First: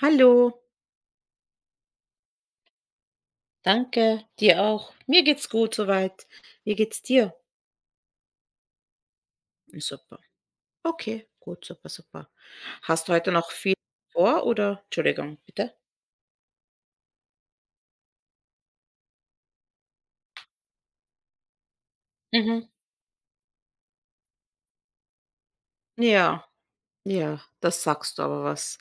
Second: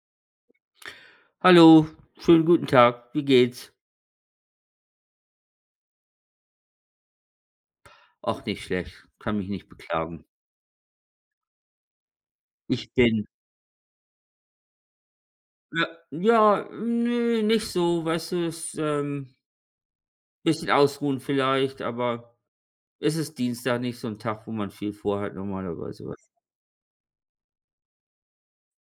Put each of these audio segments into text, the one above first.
Hallo, Hallo, schönen guten Tag. Wie geht's? danke, dir auch. Mir geht's gut soweit. Wie geht's dir? Auch nicht schlecht, kann mich nicht Super. beklagen. Okay, gut, super, super. Ich Hast du bin heute noch viel vor oder? Entschuldigung, bitte? ja, ja, ne, nicht so, weißt du, bisschen ausruhen vielleicht, aber Mhm. es ist Dienstag, nicht so ein Tag, wo man viel vorhat normalerweise, weißt. Ja, ja, das sagst du aber was.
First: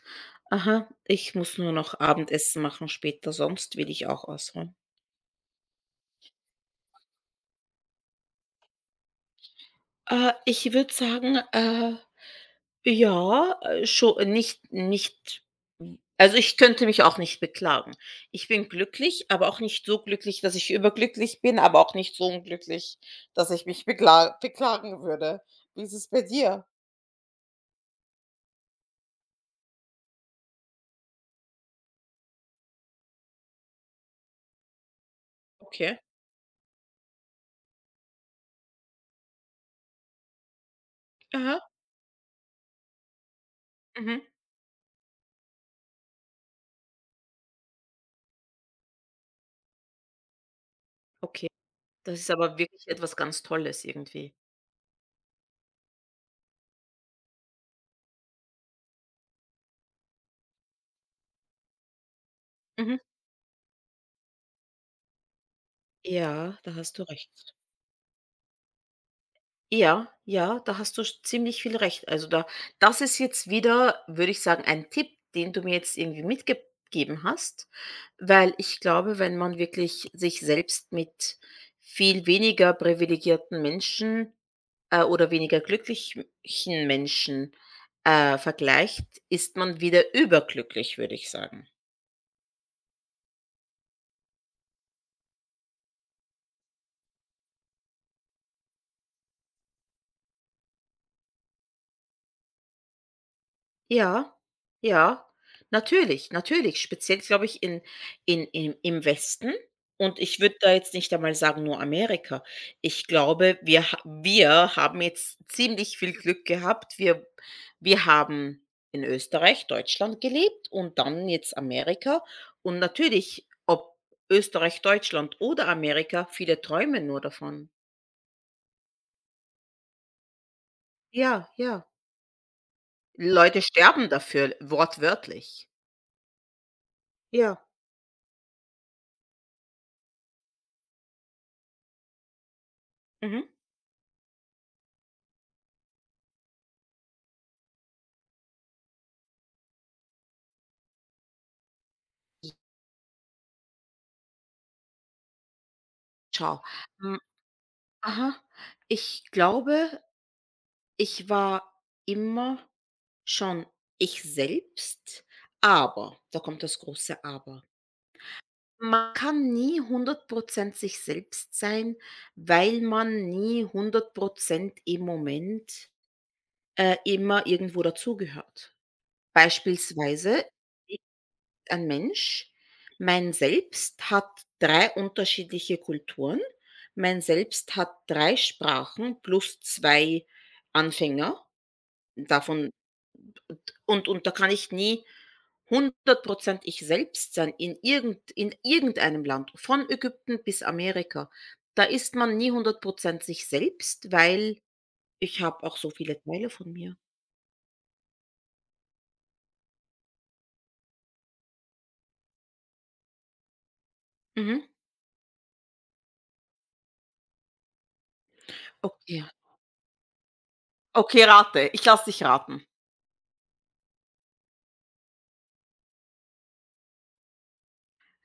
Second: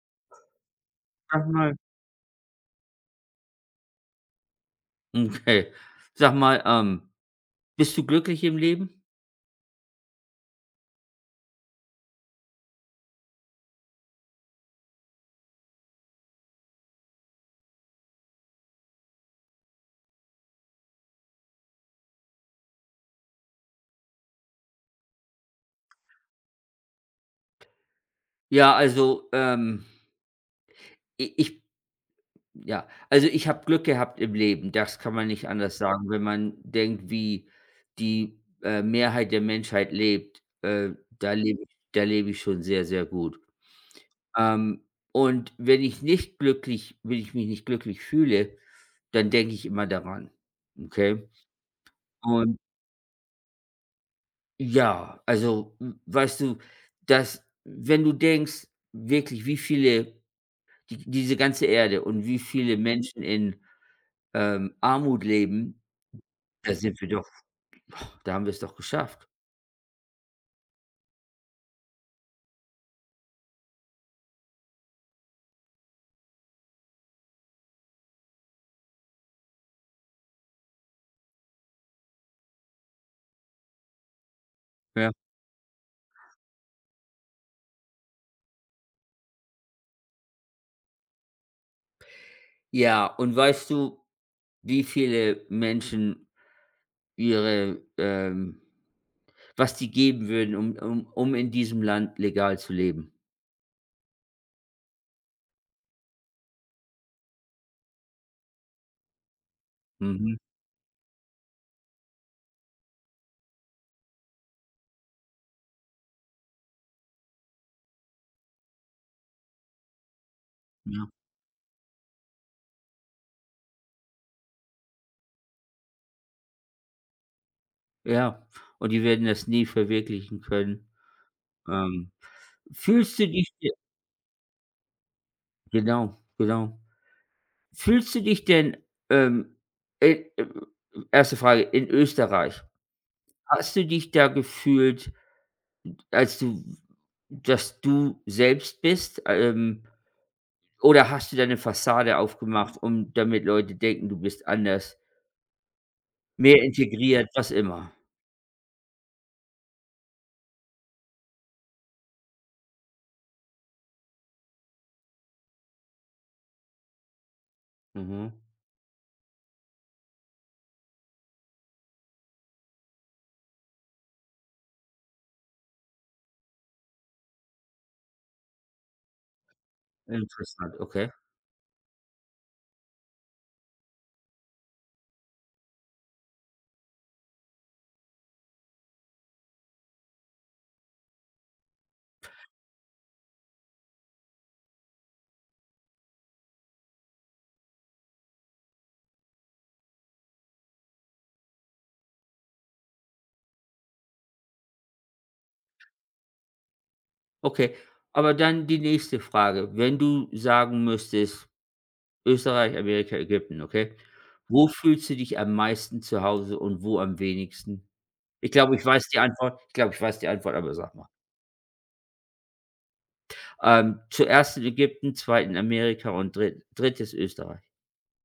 Aha, ich Sag muss nur mal, noch Abendessen machen später, sonst will ich auch ausruhen. okay. Sag mal, bist du glücklich im Leben? Ich würde sagen, ja, scho nicht also, ich könnte mich auch nicht beklagen. Ich bin glücklich, aber auch nicht so glücklich, dass ich überglücklich bin, aber auch nicht so unglücklich, dass ich mich beklagen würde. Wie ist es bei dir? Ja, also, i ich ja, also ich habe Glück gehabt im Leben, das kann man nicht anders Okay. sagen. Wenn man denkt, wie die, Mehrheit der Menschheit lebt, Aha. Da lebe ich schon sehr, sehr gut. Mhm. Ähm, und wenn ich mich nicht glücklich fühle, dann denke ich immer daran, okay? Okay. Das ist aber Und wirklich etwas ganz Tolles irgendwie. ja, also, hm, weißt du, dass wenn du denkst, wirklich, wie viele diese ganze Erde und wie viele Mhm. Menschen in, Armut leben. Ja, Da da hast sind du wir doch recht. da haben wir's doch geschafft. Ja, ja, da hast du sch ziemlich viel recht. Also, da das ist jetzt wieder, würde ich sagen, ein Tipp, den du mir jetzt irgendwie mitgegeben hast, weil ich glaube, wenn man wirklich sich selbst mit viel weniger privilegierten Menschen, Ja. oder weniger glücklichen Menschen, vergleicht, ist man wieder überglücklich, würde ich sagen. Ja, und weißt du, wie viele Menschen ihre, ähm was die geben würden, um in diesem Land legal zu leben? Ja, ja, natürlich, natürlich. Speziell, glaube ich, in im im Westen und Mhm, ich würde da jetzt nicht einmal sagen, nur Amerika. Ich glaube, wir haben jetzt ziemlich viel Glück gehabt. Wir haben in Österreich, Deutschland gelebt und ja. dann jetzt Amerika und natürlich, ob Österreich, Deutschland oder Amerika, viele träumen nur davon. Ja, und die werden das nie verwirklichen können. Ja, ja. Ähm, fühlst du dich Leute de sterben dafür, wortwörtlich. genau, genau. Ja. Fühlst du dich denn, ähm, äh, äh 1. Frage, in Österreich, Mhm. hast du dich da gefühlt? Als du, dass du selbst bist, oder hast du deine Fassade aufgemacht, um damit Leute denken, du bist anders, Ciao. mehr Hm. integriert, was immer? Aha. Ich glaube, ich war immer schon ich selbst, aber da kommt das große Aber. Mhm. Man kann nie 100% sich selbst sein, weil man nie 100% im Moment, immer irgendwo dazugehört. Beispielsweise Interessant, okay. ein Mensch mein Selbst hat 3 unterschiedliche Kulturen. Mein Selbst hat 3 Sprachen plus 2 Anfänger. Davon und da kann ich nie 100 ich selbst sein in irgendeinem Land, von Ägypten bis Amerika. Da ist man nie 100 sich selbst, weil ich habe auch so viele Teile von mir. Okay, aber dann die nächste Frage. Wenn du sagen müsstest, Österreich, Amerika, Ägypten, okay? Mhm. Wo fühlst du dich am meisten zu Hause und wo am wenigsten? Ich glaube, ich weiß die Okay. Antwort. Ich glaube, ich weiß die Antwort, aber sag mal. Okay, rate. Ich lasse dich raten. Zuerst in Ägypten, 2. Amerika und drittes Österreich.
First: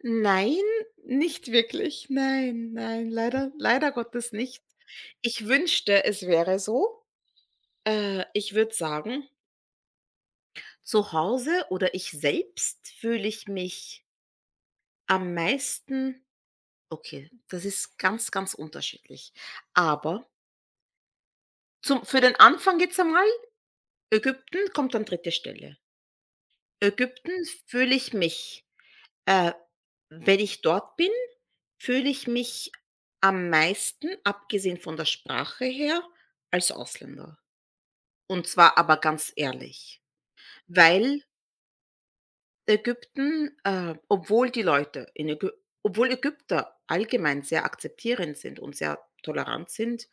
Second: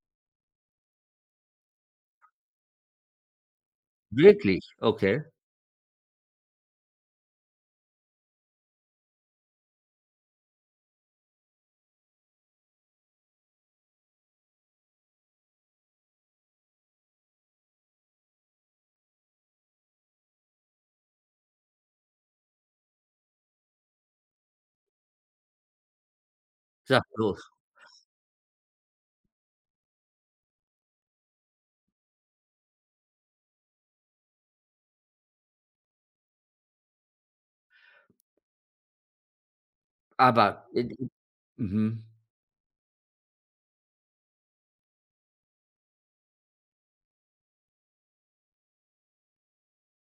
Nein, nicht wirklich. Nein, nein, leider Gottes nicht. Wirklich? Okay, Ich wünschte, es wäre so. Ich würde sagen, zu Hause oder ich selbst fühle ich mich am meisten, okay, das ist ganz, ganz unterschiedlich. Aber zum für den Anfang jetzt einmal, Ägypten kommt an 3. Stelle. sag Ägypten bloß. fühle ich mich äh, Wenn ich dort bin, fühle ich mich am meisten, abgesehen von der Sprache her, als Ausländer. Und zwar aber ganz ehrlich, Aber in weil mhm, obwohl die Leute in Ägy obwohl Ägypter allgemein sehr akzeptierend sind und sehr tolerant sind,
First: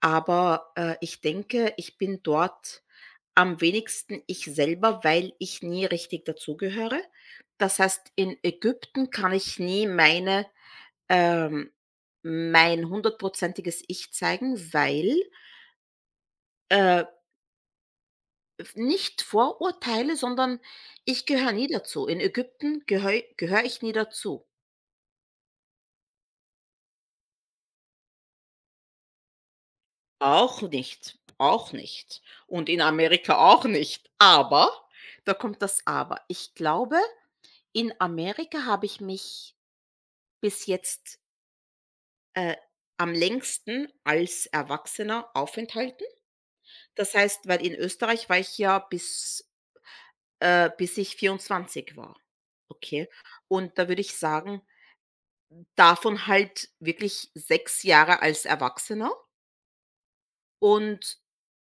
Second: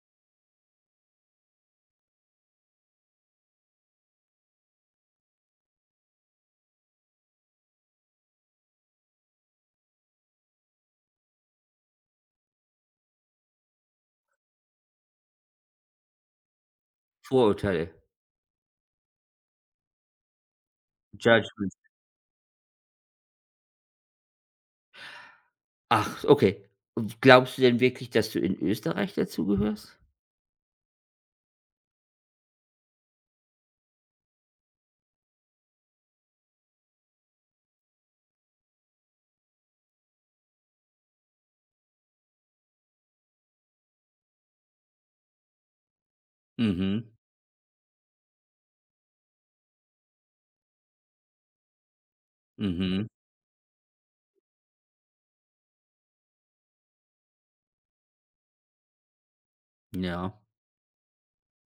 aber ich denke, ich bin dort am wenigsten ich selber, weil ich nie richtig dazugehöre. Das heißt, in Ägypten kann ich nie ähm, mein hundertprozentiges Ich zeigen. Weil, äh, Vorurteile, f Nicht Vorurteile, sondern ich gehöre nie Judgments. dazu. In Ägypten gehöre ich nie dazu. Ach, okay. Glaubst du denn wirklich, dass du in Österreich dazugehörst? Auch nicht, auch nicht, und in Amerika auch nicht. Aber da kommt das Aber. Ich glaube, in Amerika habe ich mich bis jetzt, äh, am längsten als Erwachsener aufenthalten. Mhm, Das heißt, weil in Österreich war ich ja bis ich 24 war, mhm, okay? Und da würde ich sagen, davon halt wirklich 6 Jahre als Erwachsener ja. und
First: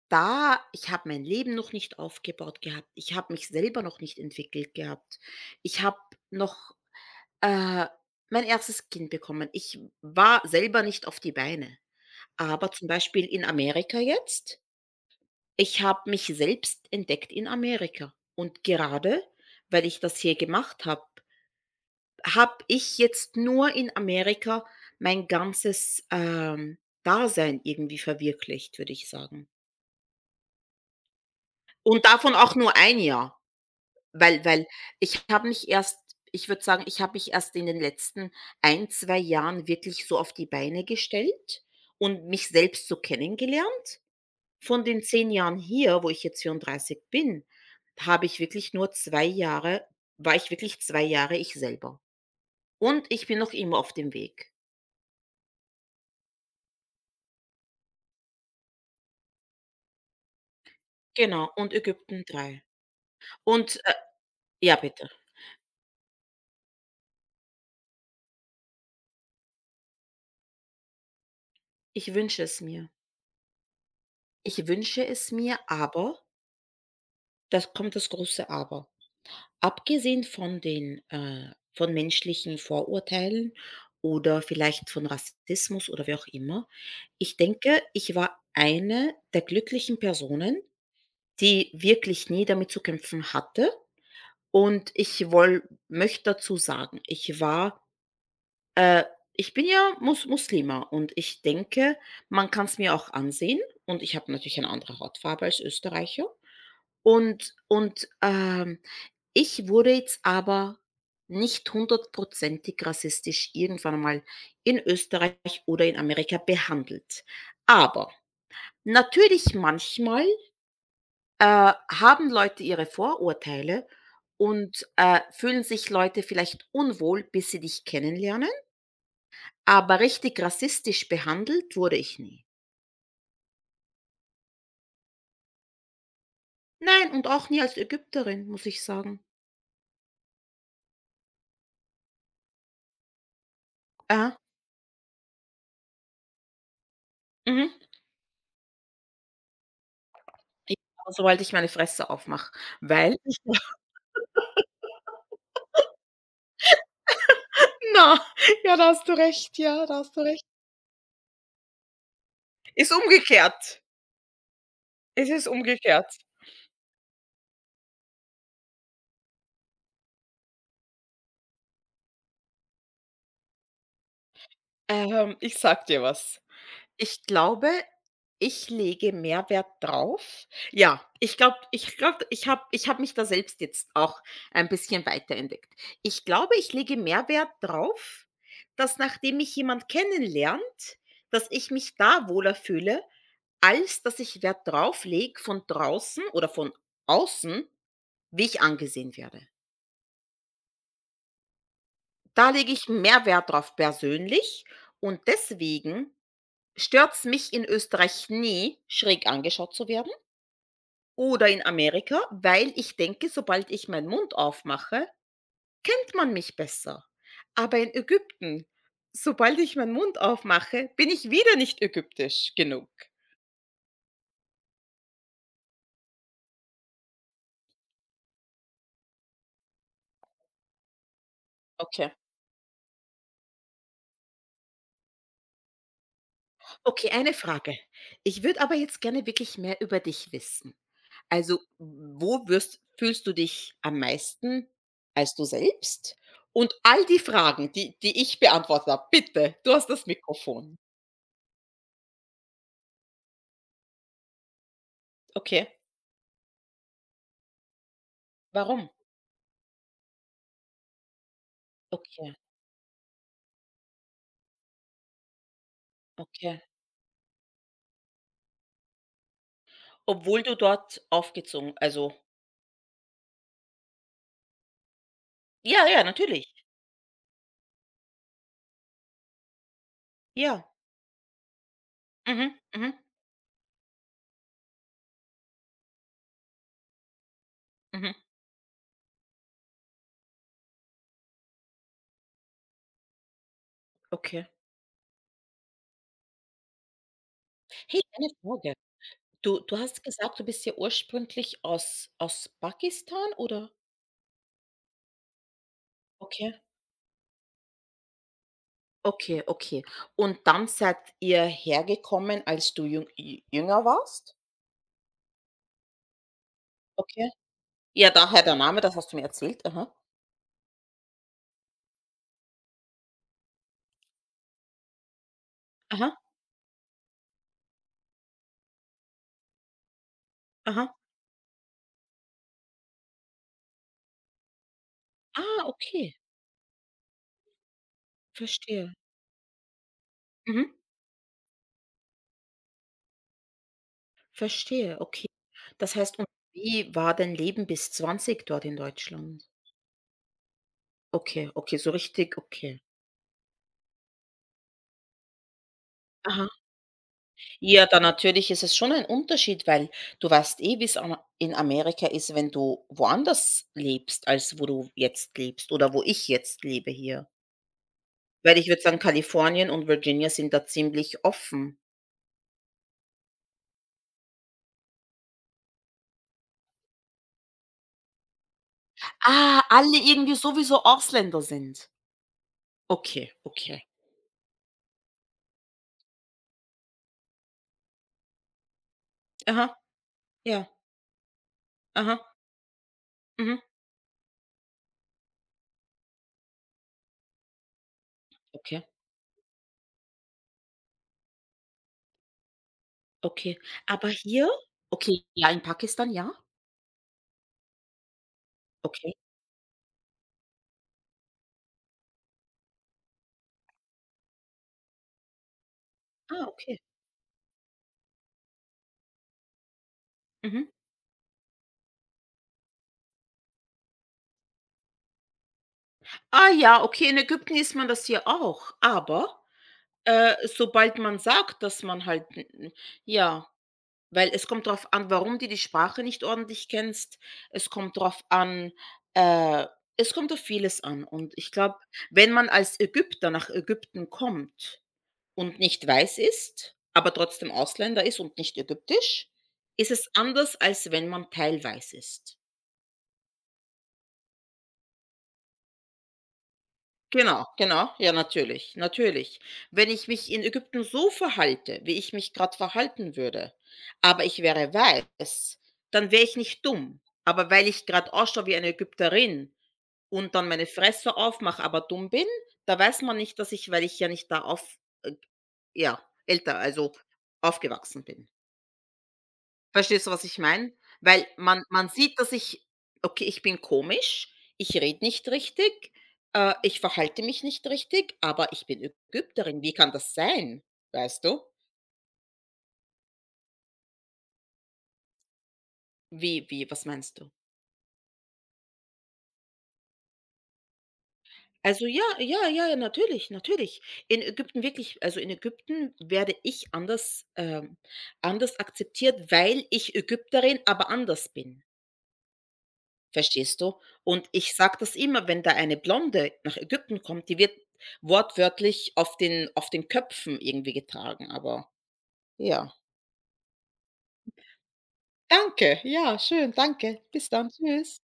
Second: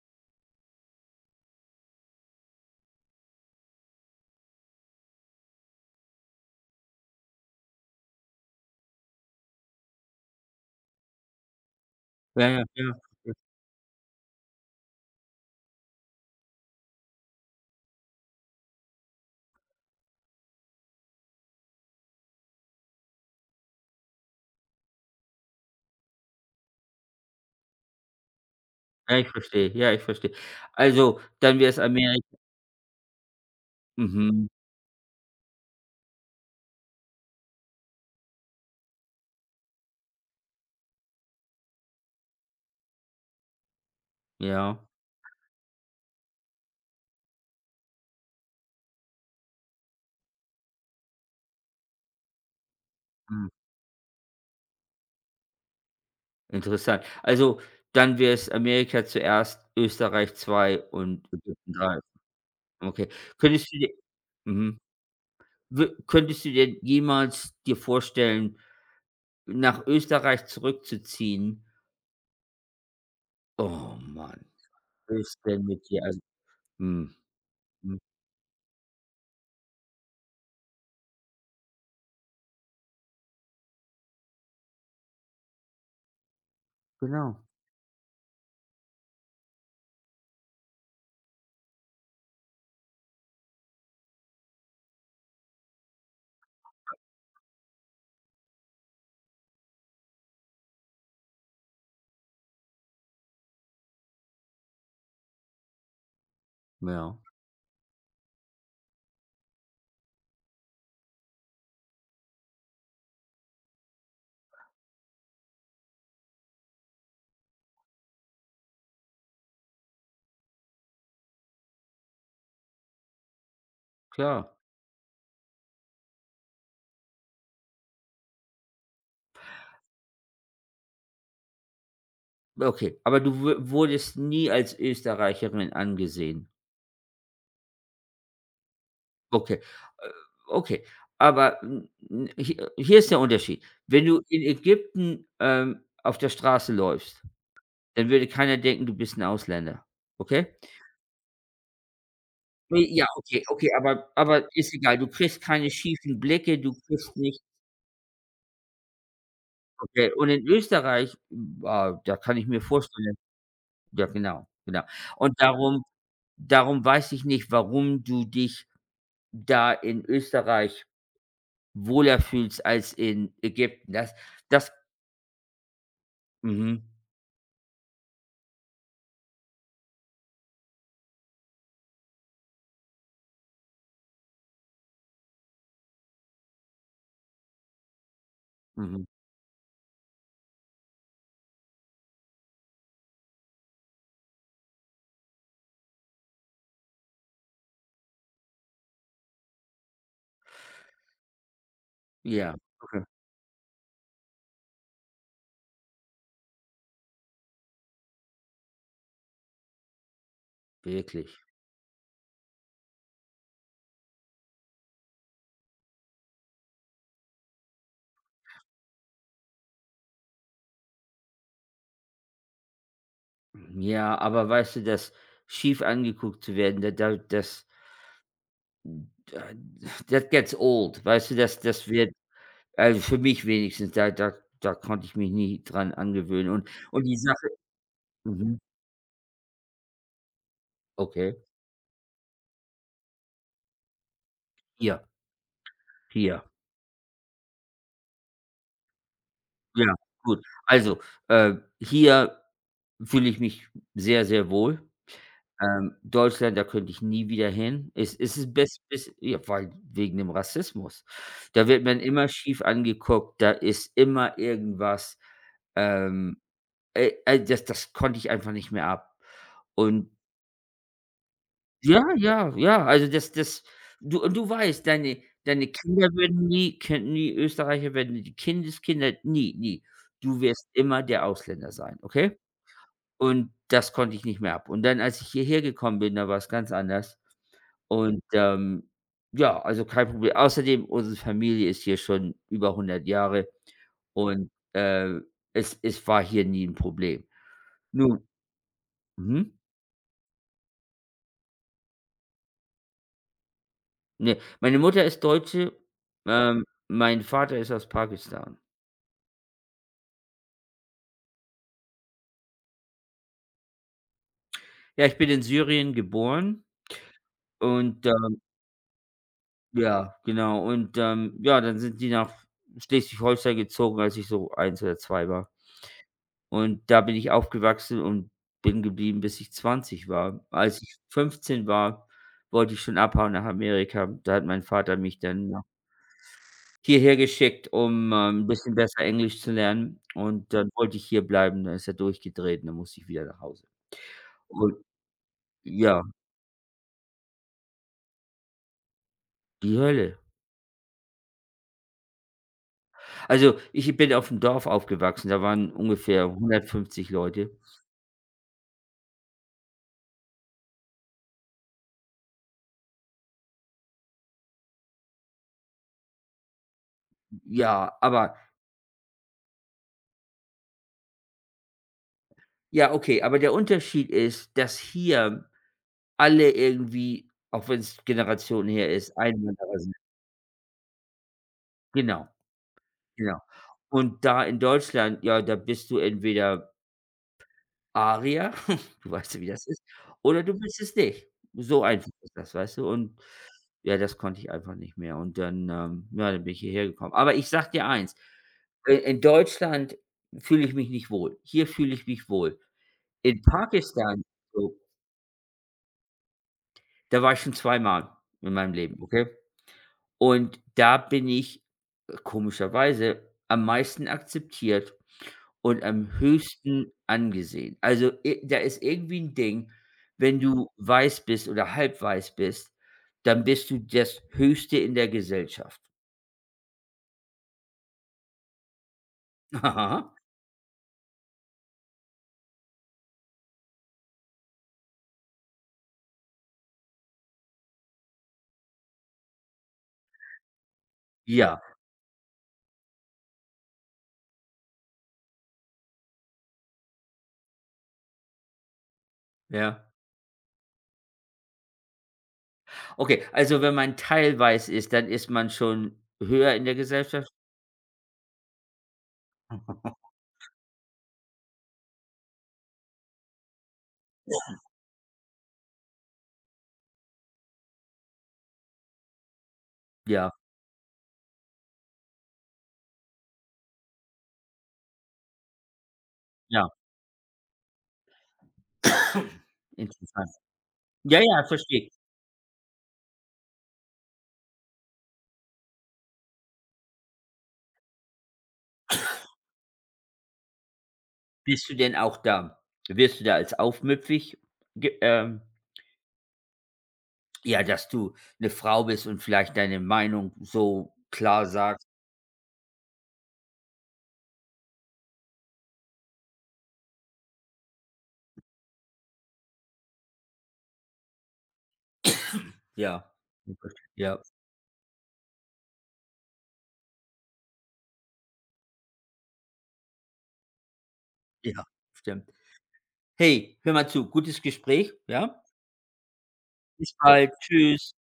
da ich habe mein Leben noch nicht aufgebaut gehabt. Ich habe mich selber noch nicht entwickelt gehabt. Ich habe noch, äh, mein erstes Kind bekommen. Ich war selber nicht auf die Beine. Ja, ja, Aber zum ja. Beispiel in Amerika jetzt, ich habe mich selbst entdeckt in Amerika. Und gerade, weil ich das hier gemacht habe, habe ich jetzt nur in Amerika mein ganzes, Dasein irgendwie verwirklicht, würde ich Ja, ich sagen. verstehe. Ja, ich verstehe. Also, dann wär's Und Ameri davon auch nur ein Jahr. Weil mhm, weil ich habe mich erst ich würde sagen, ich habe mich erst in den letzten ein 2 Jahren wirklich so auf die Beine gestellt und mich selbst so kennengelernt. ja, Von den 10 Jahren hier, wo ich jetzt 34 bin, habe ich wirklich nur 2 Jahre war ich wirklich 2 Jahre ich selber. Und ich bin hm, noch immer auf dem Weg. interessant. Also, dann wäre es Amerika zuerst, Österreich 2 und Genau, Ägypten und 3. Ägypten 3. Okay. Könntest du Und, dir äh ja, mhm. bitte. Wü könntest du dir jemals dir vorstellen, nach Österreich zurückzuziehen? Ich wünsche es mir. Oh Mann, Ich wünsche was es ist mir, denn mit dir? aber Also, mhm, das kommt mhm, das große Aber. Abgesehen von den von menschlichen Vorurteilen oder vielleicht von Rassismus oder wie auch immer, ich genau, denke, ich war eine der glücklichen Personen, die wirklich nie damit zu kämpfen hatte. Und ich woll möchte dazu sagen, äh, ich bin ja Muslima und ich denke, man kann es mir auch ansehen und ich habe natürlich eine andere Hautfarbe als Österreicher ja, und ich wurde jetzt aber nicht hundertprozentig rassistisch irgendwann einmal in Österreich oder in Amerika behandelt. Aber natürlich manchmal haben Leute ihre Vorurteile klar. und fühlen sich Leute vielleicht unwohl, bis sie dich kennenlernen, aber richtig rassistisch behandelt wurde ich nie. Okay, aber du wu wurdest nie als Österreicherin angesehen. Nein, und auch nie als Ägypterin, muss ich sagen. Okay, äh, okay. Aber n n hi hier ist der Unterschied. Wenn du Aha, in Ägypten, auf der Straße läufst, mhm. dann würde keiner denken, du bist ein Ausländer, okay? Ja, sobald ich meine Fresse aufmache, Ne, ja, weil okay, okay, aber ist egal. Du kriegst keine schiefen Blicke, du kriegst nicht. na, ja, da hast du recht, ja, da Okay, hast du und recht. in Österreich, ah, da kann ich mir Ist vorstellen, umgekehrt. ja, genau, genau. Es Und ist darum, umgekehrt. darum weiß ich nicht, warum du dich da in Österreich wohler fühlst als in Ägypten. Das, das Ich sage dir was. mhm, Ich glaube, ich lege Mehrwert drauf. Ja, ich glaube, ich habe mich da selbst jetzt auch ein bisschen weiterentdeckt. Ich glaube, ich lege Mehrwert drauf, dass mhm, nachdem mich jemand kennenlernt, dass ich mich da wohler fühle, als dass ich Wert drauf lege von draußen oder von außen, wie ich angesehen werde. Da ja, lege ich okay, Mehrwert drauf persönlich und deswegen stört's mich in Österreich nie, schräg angeschaut zu werden. wirklich. Oder in Amerika, weil ich denke, sobald ich meinen Mund aufmache, kennt man mich besser. Aber in Ägypten, sobald ich meinen Mund aufmache, bin ich wieder nicht ägyptisch genug. Mhm, ja, aber weißt du, das, schief angeguckt zu werden, da da das da that gets old, weißt du, das das wird, Okay. also für mich wenigstens, da da da konnte ich mich nie dran angewöhnen, und Okay, die eine Sache Frage. Ich mhm, würde aber jetzt gerne wirklich mehr über dich wissen. okay. Also, wo wirst fühlst du dich am meisten Hier, als du selbst? hier, Und all die Fragen, die ich beantwortet habe, bitte, du hast ja, das gut. Mikrofon. Also, äh, hier fühle ich mich sehr, sehr wohl. Okay, Deutschland, da könnte ich nie wieder hin. Es ist best warum? bis ja, weil wegen dem Rassismus. Da wird man immer Okay, schief angeguckt, da ist immer irgendwas, ähm, okay. Das konnte ich einfach nicht mehr ab. Und Obwohl du dort aufgezogen, ja, also ja, ja, also das das du, und du weißt, deine ja, ja, Kinder werden natürlich. nie, könnten nie Österreicher werden, die Kindeskinder nie, nie. Du Ja. wirst immer der Ausländer sein, okay? Mhm, mhm, Und das konnte ich nicht mehr ab. Und dann, als ich hierher gekommen bin, da war es ganz anders. mhm. Und, ja, also kein Problem. Außerdem, unsere Familie ist hier schon über 100 Jahre, Okay. und, es war hier nie ein Problem. Hey, Nun eine Frage. mhm? Du hast gesagt, du bist ja ursprünglich aus Pakistan, oder? Ne, meine Mutter ist Deutsche, Okay, mein Vater ist aus Pakistan. okay, okay. Und dann seid ihr hergekommen, als du jünger warst? Ja, ich bin in Syrien geboren Okay. und, Ja, daher der Name, das hast du mir erzählt. Aha. ja, genau, und, ja, dann sind die nach Schleswig-Holstein gezogen, als ich so eins oder 2 war. Aha, Und da bin ich aufgewachsen und bin geblieben, bis ich 20 war. Als aha. ich 15 war, wollte ich schon abhauen nach Amerika. Da hat mein Vater mich dann nach Ah, okay. hierher geschickt, um, 'n bisschen Verstehe. besser Englisch zu lernen, und dann Mhm. wollte ich hier bleiben. Dann ist er durchgedreht und dann musste ich wieder nach Hause. Und Verstehe, okay. Das ja, heißt, und wie war dein Leben bis 20 dort in Deutschland? die Hölle. Okay, okay, so richtig okay. Also, ich bin auf dem Dorf aufgewachsen, da waren ungefähr Aha. 150 Leute. Ja, dann natürlich ist es schon ein Unterschied, weil du weißt eh, wie's am in Amerika ist, wenn du woanders lebst, als wo du jetzt lebst oder wo ich jetzt lebe hier. Ja, aber Weil ich würde sagen, Kalifornien und Virginia sind da ziemlich offen. ja, okay, aber der Unterschied ist, dass hier alle irgendwie, auch wenn's Generationen her ist, Ah, Einwanderer sind. alle irgendwie sowieso Ausländer sind. Genau, Okay, genau. okay. Und da in Deutschland, ja, da bist du entweder Aria, du weißt ja, wie Aha, das ist, oder du ja, bist es nicht. So einfach ist aha, das, weißt du? Und mhm. ja, das konnte ich einfach nicht mehr. Und dann, ja, dann bin ich hierher gekommen. Aber ich sag dir eins, Okay, in Deutschland fühle ich mich nicht wohl. Hier fühle ich mich wohl. In okay. Aber Pakistan, hier? so, Okay, ja, in Pakistan, ja. da war ich schon 2-mal in meinem Leben, Okay. okay? Und da bin ich, komischerweise am meisten akzeptiert und am Ah, okay. höchsten angesehen. Also, i da ist irgendwie ein Ding, wenn Mhm. du weiß bist oder halb weiß bist, dann bist du das Höchste in der Gesellschaft. Ah ja, okay, in Ägypten isst man das hier auch, aber Aha. Sobald man sagt, dass man halt n n ja, weil es kommt darauf an, warum du die Sprache nicht ordentlich kennst. Es kommt darauf an. äh, Es kommt auf vieles an. Und ich Ja, glaube, wenn man als Ägypter nach Ägypten kommt und nicht weiß ist, aber trotzdem Ausländer ist und nicht ägyptisch, ja. ist es anders, als wenn man teilweiß ist. Okay, also wenn man teilweiß ist, dann ist man schon höher in der Gesellschaft? Genau, genau. Ja, natürlich, natürlich. Wenn ich mich in Ägypten so verhalte, wie ich mich gerade verhalten würde, aber ich wäre weiß, dann wäre ich nicht dumm. Aber weil ich gerade ausschaue wie eine Ägypterin Ja, und dann meine Fresse aufmache, aber dumm bin, da weiß man nicht, dass ich, weil ich ja nicht da auf ja, älter, ja. also aufgewachsen bin. Verstehst du, was Interessant. ich meine? Ja, Weil ja, man verstehe. man sieht, dass ich, okay, ich bin komisch, ich rede nicht richtig, ich verhalte mich nicht richtig, aber ich bin Ägypterin. Wie kann das sein? Weißt du? Bist du denn auch da, wirst du da als aufmüpfig ge Wie was meinst du? ja, dass du eine Frau bist und vielleicht deine Meinung so klar Also, sagst? ja, ja, ja, ja, natürlich, natürlich. In Ägypten, wirklich, also, in Ägypten werde ich anders akzeptiert, weil ich Ägypterin, aber anders bin. Ja. Verstehst du? Ja, Und ich sage das immer, wenn da eine Blonde nach Ägypten kommt, die wird wortwörtlich auf den Köpfen irgendwie getragen, ja, aber stimmt. ja. Hey, hör mal zu, gutes Gespräch, ja? Danke, ja, schön, Bis danke. Bis bald. dann, Tschüss. tschüss.